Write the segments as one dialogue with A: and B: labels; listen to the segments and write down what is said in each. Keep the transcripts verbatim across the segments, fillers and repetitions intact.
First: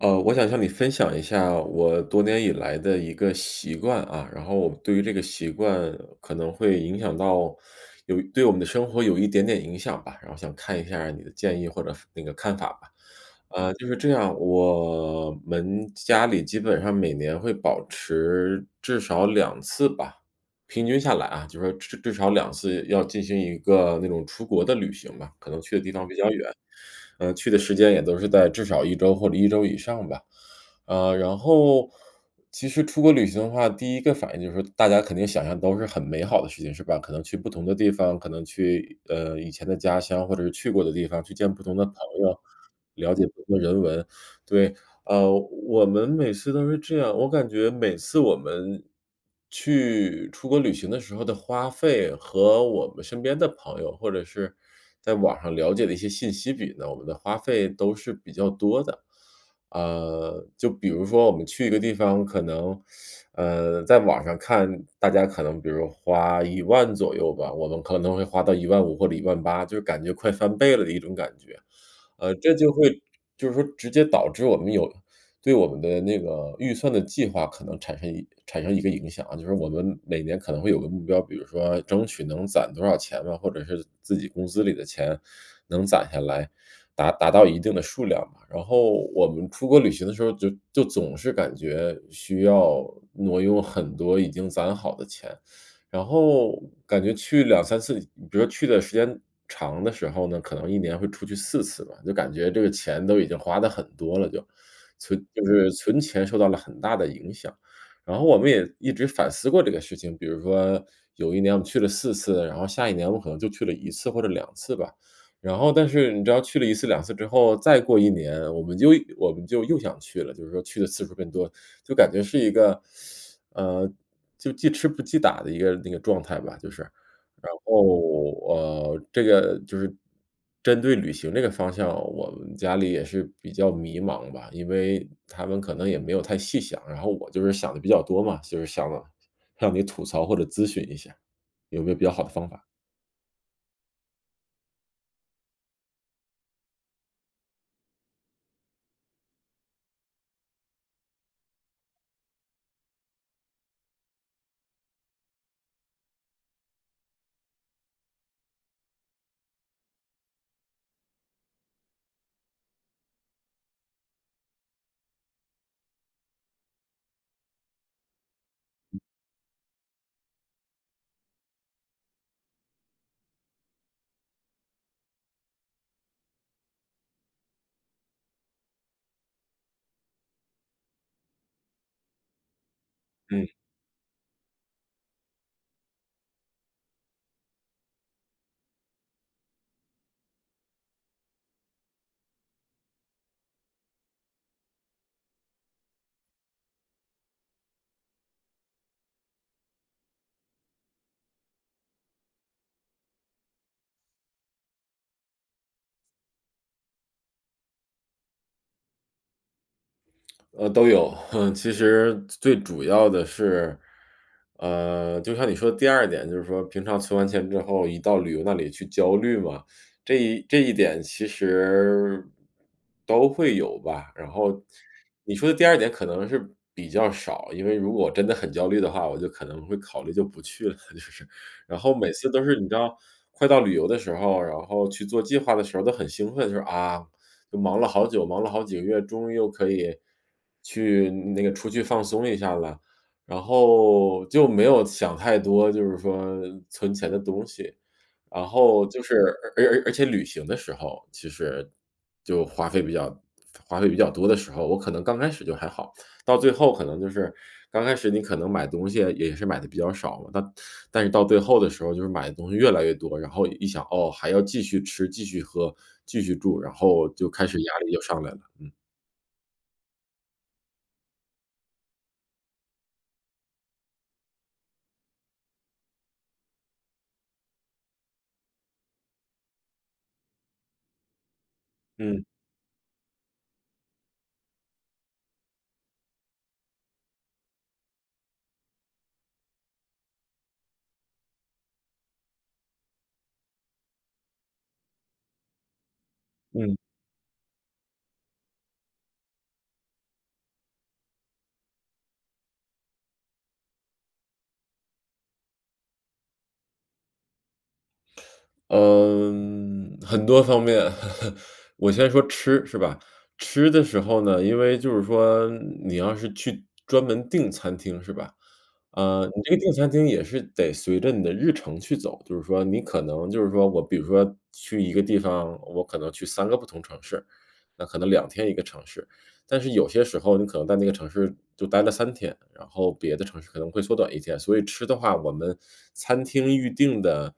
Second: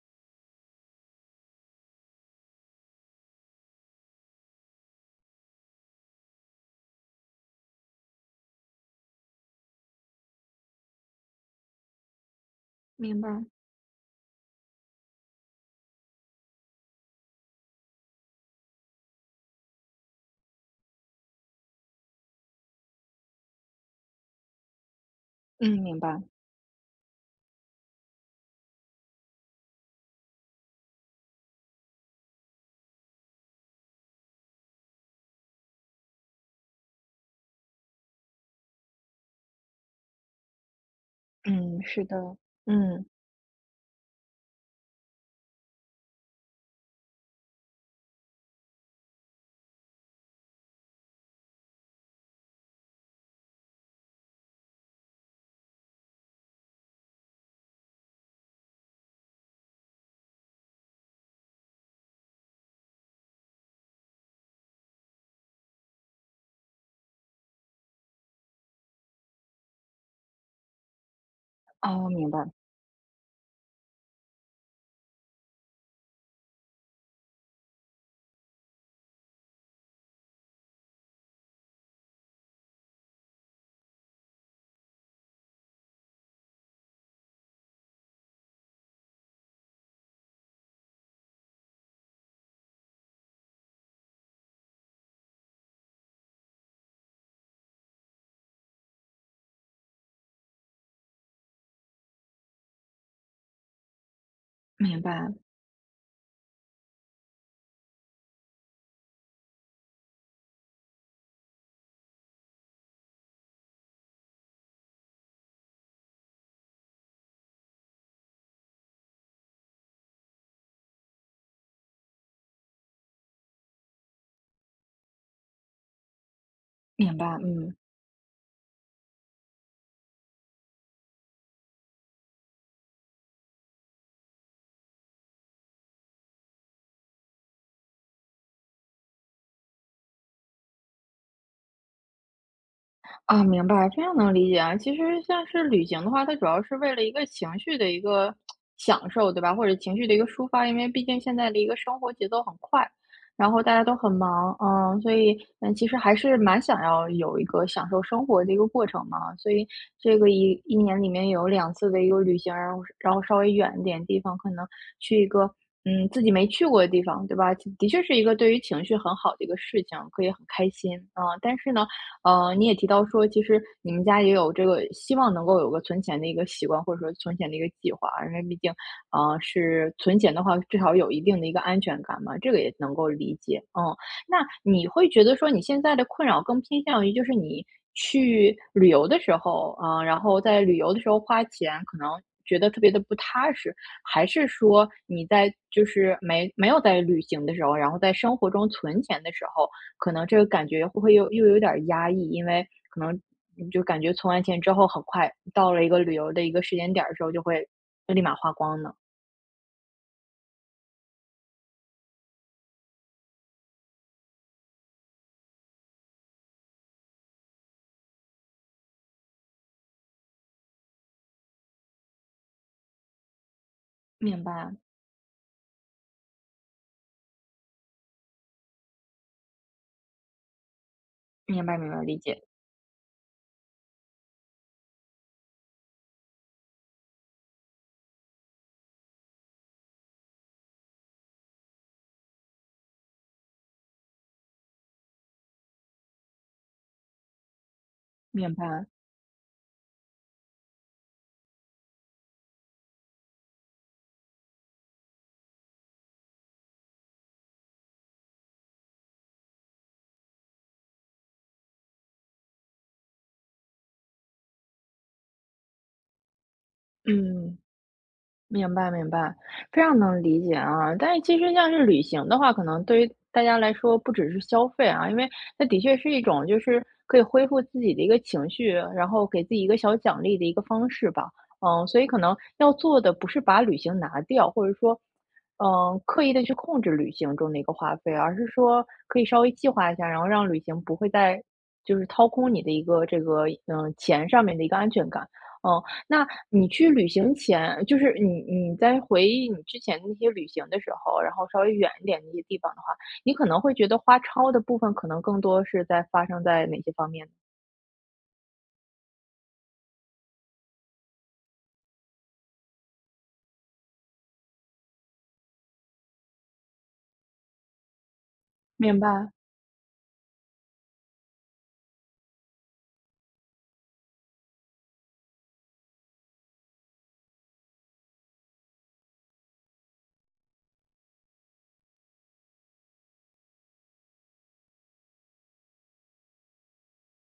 A: 呃，我想向你分享一下我多年以来的一个习惯啊，然后我对于这个习惯可能会影响到有对我们的生活有一点点影响吧，然后想看一下你的建议或者那个看法吧。
B: 明白，
A: 呃，就是这样，我们家里基本上每年会保持至少两次吧，平均下来啊，就说至至少两次要进行一个那种出国的旅行吧，可能去
B: 嗯，
A: 的地
B: 明
A: 方比
B: 白，
A: 较远，呃，去的时间也都是在至少一周或者一周以上吧。呃，然后其实出国旅行的话，第一个反应就是说大家肯定想象都是很美好的事情，是吧？可能去不同的地方，可能去，呃，以前的家乡或者是去过的地方，去见不同
B: 嗯，
A: 的朋
B: 是的，
A: 友，
B: 嗯，
A: 了解不同的人文，对。呃，我们每次都是这样，我感觉每次我们去出国旅行的时候的花费和我们身边的朋友，或者是在网上了解的一些信息比呢，我们的花费都是比较多的。呃，就比如说我们去一个地方，可能，呃，在网上看大家可能比如花一万左右吧，我们可能会花到一万五或者一万八，就是感觉快翻倍了的一种感觉。
B: 哦，明
A: 呃，
B: 白，
A: 这就会就是说直接导致我们有对我们的那个预算的计划可能产生一产生一个影响啊，就是我们每年可能会有个目标，比如说争取能攒多少钱吧，或者是自己工资里的钱能攒下来，达达到一定的数量吧。然后我们出国旅行的时候就就总是感觉需要挪用很多已经攒好的钱，然后感觉去两三次，比如说去的时间长的时候呢，可能一年会出去四次吧，就感觉这个钱都已经花的很多了就，
B: 明
A: 存
B: 白，
A: 就是存钱受到了很大的影响。然后我们也一直反思过这个事情，比如说有一年我们去了四次，然后下一年我们可能就去了一次或者两次吧。然后但是你知道去了一次两次之后，再过一年，我们就我们就又想去了，就是说去的次数更多，就感觉是一个，呃，就记吃不记打的一个那个状态吧，就是。
B: 明白，
A: 然
B: 嗯。
A: 后，呃，这个就是针对旅行这个方向，我们家里也是比较迷茫吧，因为他们可能也没有太细想，然后我就是想的比较多嘛，就是想向你吐槽或者咨询一下，有没有比较好的方法？
B: 啊，明白，非常能理解啊。其实像是旅行的话，它主要是为了一个情绪的一个享受，对吧？或者情绪的一个抒发，因为毕竟现在的一个生活节奏很快，然后大家都很忙，嗯，所以嗯，其实还是蛮想要有一个享受生活的一个过程嘛。所以这个一一年里面有两次的一个旅行，然后然后稍微远一点地方，可能去一个。嗯，自己没去过的地方，对吧？的确是一个对于情绪很好的一个事情，可以很开心啊，但是呢，呃，你也提到说，其实你们家也有这个希望能够有个存钱的一个习惯，或者说存钱的一个计划，因为毕竟，呃，是存钱的话，至少有一定的一个安全感嘛，这个也能够理
A: 嗯。
B: 解。嗯，那你会觉得说，你现在的困扰更偏向于就是你去旅游的时候，啊、然后在旅游的时候花钱，可能觉得特别的不踏实，还是说你在就是没没有在旅行的时候，然后在生活中存钱的时候？可能这个感觉会会又又有点儿压抑，因为可能嗯就感觉存完钱之后，很快到了一个旅游的一个时间点儿的时候，就会立马花光呢。
A: 呃，都有，其实最主要的是，呃，就像你说的第二点，就是说平常存完钱之后，一到旅游那里去焦虑嘛，这一这一点其实都会有吧。然
B: 明
A: 后
B: 白，
A: 你说的第二点可能是比较少，因为如果我真的很焦虑的话，我就可能会考虑就不去了，就是。
B: 明白，
A: 然
B: 明
A: 后
B: 白，
A: 每
B: 理
A: 次
B: 解，
A: 都是你知道，快到旅游的时候，然后去做计划的时候都很兴奋，就是啊，就忙了好久，忙了好几个月，终于又可以去那个出去放松一下了，然后就没有想太多，就是说存钱的东西。然
B: 明
A: 后
B: 白，
A: 就是而而而且旅行的时候，其实就花费比较花费比较多的时候，我可能刚开始就还好，到最后可能就是刚开始你可能买东西也是买的比较少嘛，但但是到最后的时候，就是买的东西越来越多，然后一想，哦，还要继续吃、继续喝、继续住，然后就开
B: 嗯。
A: 始压力就上来了。
B: 明白明白，非常能理解啊。但是其实像是旅行的话，可能对于大家来说不只是消费啊，因为那的确是一种就是可以恢复自己的一个情绪，然后给自己一个小奖励的一个方式吧。嗯，所以可
A: 嗯
B: 能要做的不是把旅行拿掉，或者说，嗯，刻意的去控制旅行中的一个花费，而是说可以稍微计划一下，然后让旅行不会再就是掏空你的一个这个嗯钱上面的一个安全感。嗯，那你去
A: 嗯。
B: 旅行前，就是你你在回忆你之前那些旅行的时候，然后稍微远一点那些地方的话，你可能会觉得花超的部分可能更多是在发生在哪些方面呢
A: 嗯，很多方面。我先说吃，是吧？吃的时候呢，因为就是说你要是去专门订餐厅，是吧？
B: 明
A: 呃，
B: 白，
A: 你这个订餐厅也是得随着你的日程去走，就是说你可能就是说我比如说去一个地方，我可能去三个不同城市，那可能两天一个城市。但是有些时候你可能在那个城市就待了三天，然后别的城市可能会缩短一天，所以吃的话，我们餐厅预定的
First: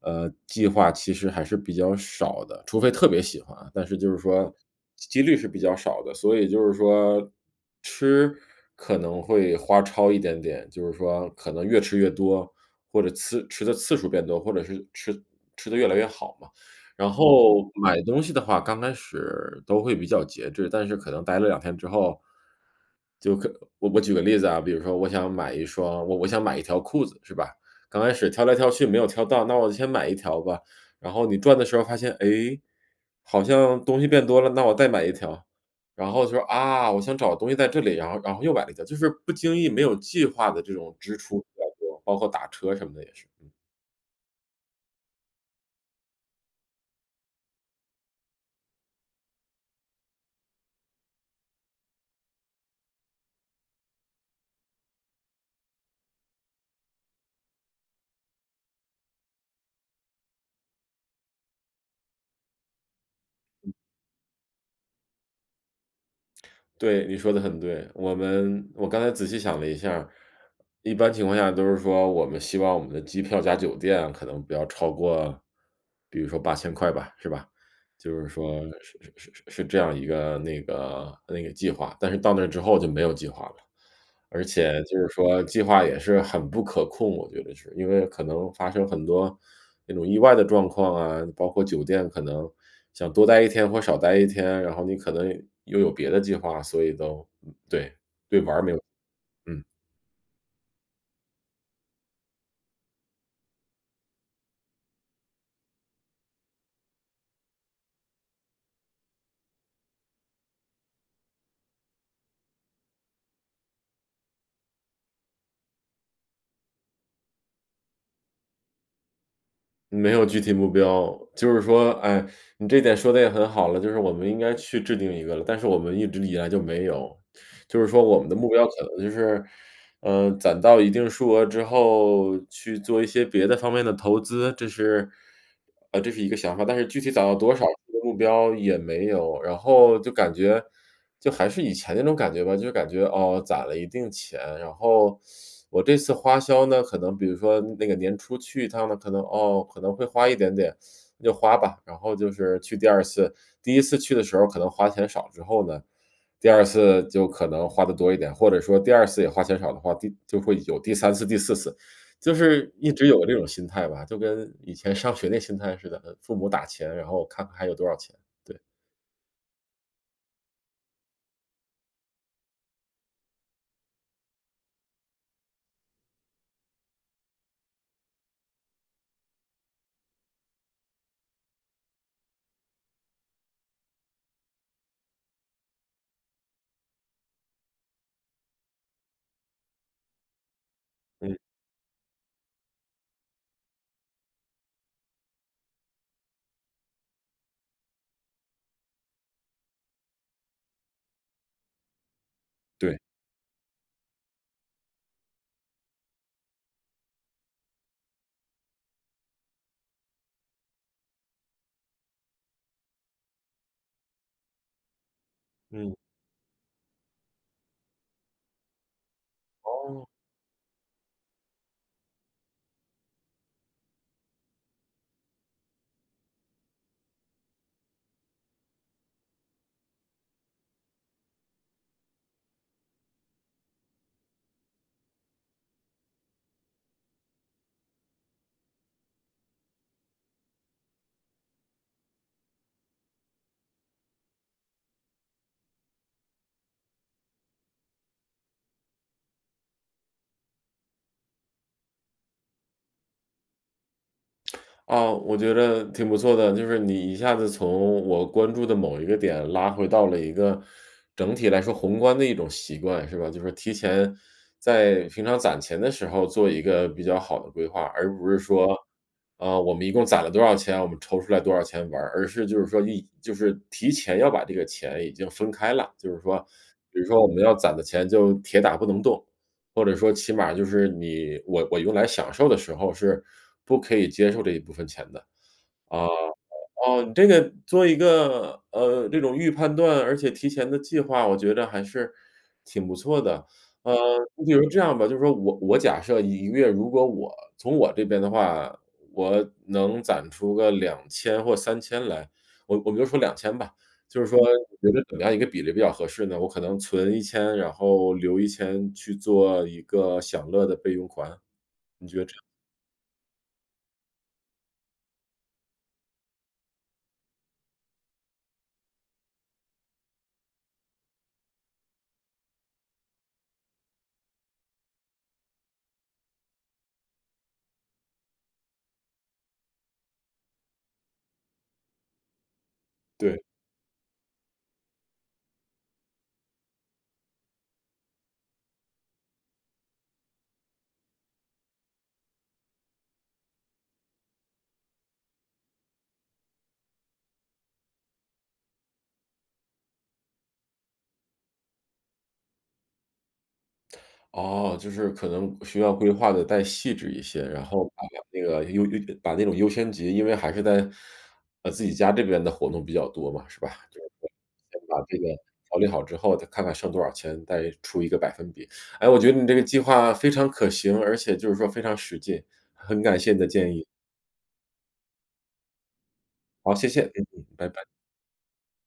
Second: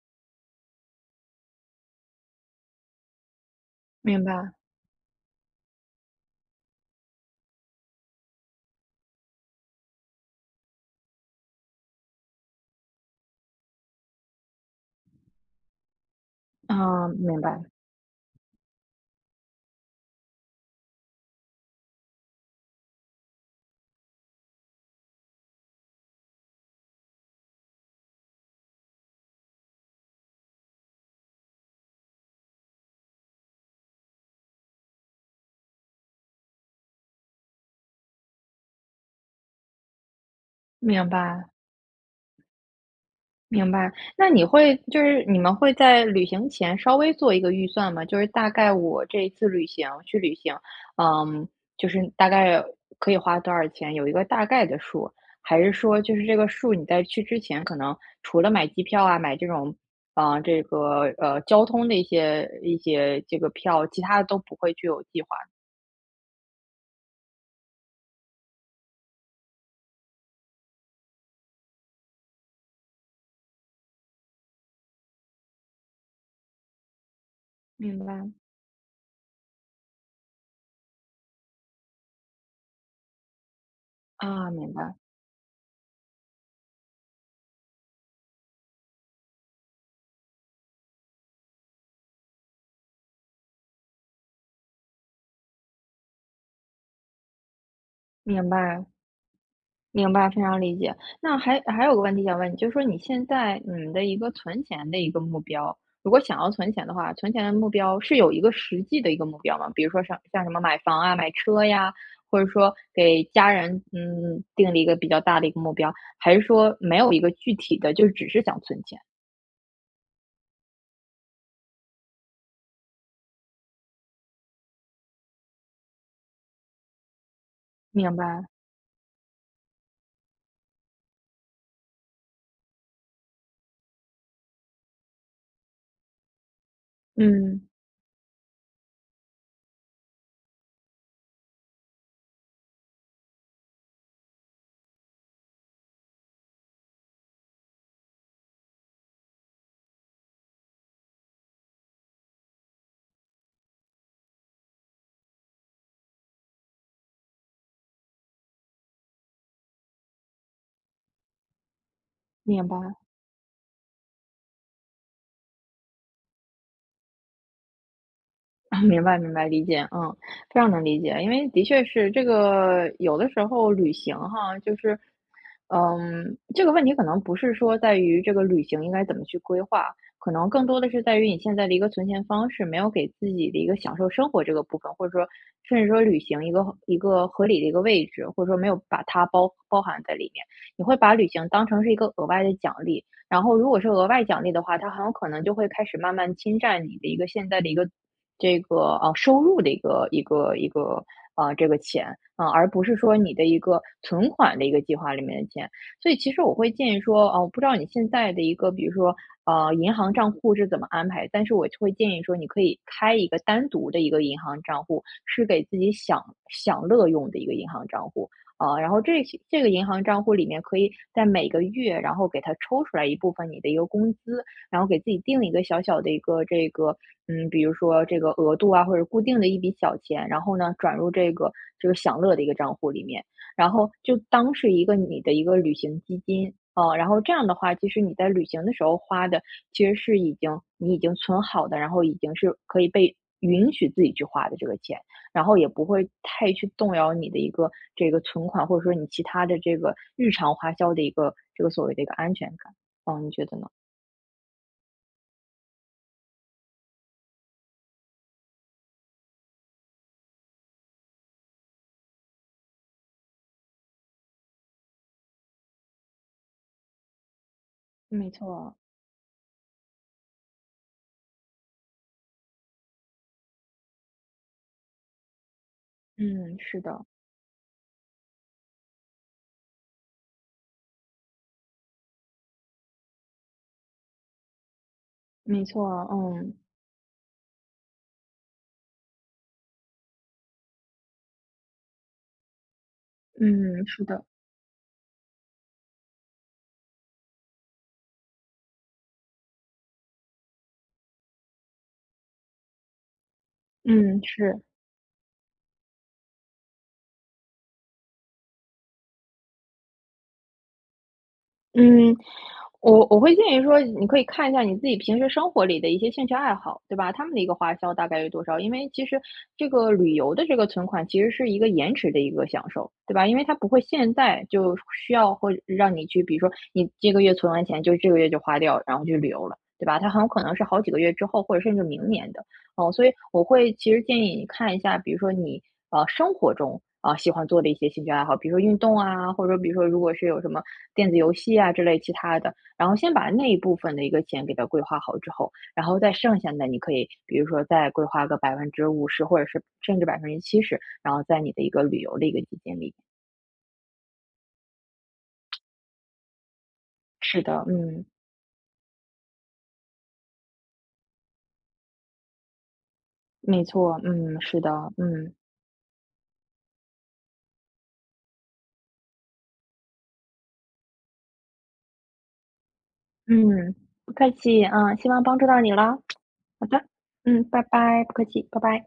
A: 呃，计划其实还是比较少的，除非特别喜欢啊但是就是
B: 明白，
A: 说几率是比较少的。所以就是说可能会花超一点点，就是说可能越吃越多，或者次吃的次数变多，或者是吃吃的越来越好嘛。然
B: 嗯，
A: 嗯
B: 明白，
A: 后买东西的话，刚开始都会比较节制，但是可能待了两天之后，就可我我举个例子啊，比如说我想买一双我我想买一条裤子，是吧？刚开始挑来挑去没有挑到，那我就先买一条吧。然后你转的时候发现，哎，好像东西变多了，那我再买一条。然后就说：“啊，我想找东西在这里。”然后然后又买了一家，就是不经意没有计划的这种
B: 明
A: 支出
B: 白。
A: 比较多，包括打车什么的也是，嗯。
B: 明白，那你会就是你们会在旅行前稍微做一个预算吗？就是大概我这一次旅行去旅行，嗯，就是大概可以花多少钱，有一个大概的数，还是说就是这个数你在去之前，可能除了买机票啊，买这种，啊这个呃交通的一些一些这个票，其他的都不会具有计划。
A: 对，你说的很对。我们我刚才仔细想了一下一般情况下都是说我们希望我们的机票加酒店可能不要超过，比如说八千块吧，是吧？
B: 明
A: 就是
B: 白，
A: 说是是是是是这样一个那个那个计划，但是到那之后就没有计划了。而
B: 啊，明
A: 且
B: 白，
A: 就是说计划也是很不可控，我觉得是，因为可能发生很多那种意外的状况啊，包括酒店可能想多待一天或少待一天，然后你可能又有别的计划，所以都嗯对，对
B: 明
A: 玩儿没有
B: 白。
A: 嗯，
B: 明白，非常理解。那还还有个问题想问你，就是说你现在你的一个存钱的一个目标，如果想要存钱的话，存钱的目标是有一个实际的一个目标吗？比如说像像什么买房啊、买车呀，或者说给家人嗯定了一个比较大的一个目标，还是说没有一个具体的，就只是想存钱？
A: 没有具体目标。就是说，哎，你这点说的也很好了，就是我们应该去制定一个了，但是我们一直以来就没有。就是说
B: 明
A: 我们的
B: 白，
A: 目标可能就是嗯，攒到一定数额之后，去做一些别的方面的投资，这是呃，这是一个想法，但是具体攒到多少
B: 嗯，
A: 这个目标也没有。然后就感觉就还是以前那种感觉吧，就感觉，哦，攒了一定钱，然后我这次花销呢，可能比如说那个年初去一趟呢，可能，哦，可能会花一点点，那就花吧。然后就是去第二次，第一次去的时候可能花钱少之后呢第二次就可能花的多一点，或者说第二次也花钱少的话，第就会有第三次、第四次，就
B: 明
A: 是
B: 白，
A: 一直有这种心态吧，就跟以前上学那心态似的，父母打钱，然后看看还有多少钱，对，
B: 明白，明白，理解，嗯，非常能理解，因为的确是这个，有的时候旅行哈，就是嗯，这个问题可能不是说在于这个旅行应该怎么去规划，可能更多的是在于你现在的一个存钱方式，没有给自己的一个享受生活这个部分，或者说甚至说旅行一个一个合理的一个位置，或者说没有把它包包含在里面。你会把旅
A: 嗯，
B: 行当成是一个额外的奖励，然后如果是额外奖励的话，它很有可能就会开始慢慢侵占你的一个现在的一个这个呃收入的一个一个一个呃这个钱啊、而不是
A: 对，
B: 说你的一个存款的一个计划里面的钱。所以其实我会建议说，哦、我不知道你现在的一个，比如说呃银行账户是怎么安排，但是我会建议说，你可以开一个单独的一个银行账户，是给自己
A: 嗯，
B: 享享乐用的一个银行账户。啊，然后这些这个银行
A: 哦。
B: 账户里面可以在每个月，然后给它抽出来一部分你的一个工资，然后给自己定一个小小的一个这个，嗯，比如说这个额度啊，或者固定的一笔小钱，然后呢转入这个这个享乐的一个账户里面，然后就当是一个你的一个旅行基金。啊，然后这样的话，其实你在旅行的时候花的其实是已经你已经存好的，然后已经是可以被允许自己去花的这个钱，然后也不会太去动摇你的一个这个存款，或者说你其他的这个日常花销的一个这个所谓的一个安全感。哦，你觉得呢？
A: 啊，我觉得挺不错的，就是你一下子从我关注的某一个点拉回到了一个整体来说宏观的一种习惯，是吧？就是提前在平常攒钱的时候做一个比较好的规划，而不
B: 没
A: 是
B: 错。
A: 说，啊、我们一共攒了多少钱，我们抽出来多少钱玩儿，而是就是说一就是提前要把这个钱已经分开了，就是说，
B: 嗯，是
A: 比
B: 的，
A: 如说我们要攒的钱就铁打不能动，或者说起码就是你我我用来享受的时候是不可以接受这一部分钱的。
B: 没错啊，
A: 啊，
B: 嗯，
A: 哦，你这个做一个，呃，这种预判断，而且提前的计划，我觉得还是挺不错的。
B: 嗯，
A: 呃，
B: 是的，
A: 你比如这样吧，就是说我我假设一个月，如果我从我这边的话，我能攒出个两千或三千来，我我们就说两千吧。
B: 嗯，
A: 就是说嗯
B: 是，
A: 你觉得怎么样一个比例比较合适呢？我可能存一千，然后留一千去做一个享乐的备用款，
B: 嗯，我我会建议说，你可以看一下你自己平时生活里的一些兴趣爱好，对吧？他们的一个花销大概有多少？因为其实这个旅游的这个存款其实是一个延迟的一个享受，对吧？因为它不会现在就需要或者让你去，比如说你这个月存完钱，就这个月就花掉，然后去旅游了，对吧？它很有可能是好几个月之后，或者甚至明年的。哦，所以
A: 对。
B: 我会其实建议你看一下，比如说你呃生活中啊、喜欢做的一些兴趣爱好，比如说运动啊，或者说比如说如果是有什么电子游戏啊之类其他的，然后先把那一部分的一个钱给它规划好之后，然后再剩下的你可以比如说再规划个百分之五十或者是甚至百分之七十，然后在你的一个旅游的一个基金里。
A: 哦，就是可能需要规划的再细致一
B: 是
A: 些，
B: 的，
A: 然后把
B: 嗯，
A: 那个优优把那种优先级因为还是在，呃，自己家这边的活动比较多嘛，是
B: 没
A: 吧？
B: 错，
A: 就是说
B: 嗯，是的，
A: 先把这个
B: 嗯
A: 调理好之后，再看看剩多少钱，再出一个百分比。哎，我觉得你这个计划非常可行，而且就是说非常实际，很感谢你的
B: 嗯，
A: 建议。
B: 不客气，嗯，希望帮助到你了。好
A: 好，
B: 的，
A: 谢谢，嗯
B: 嗯，
A: 嗯，
B: 拜
A: 拜拜。
B: 拜，不客气，拜拜。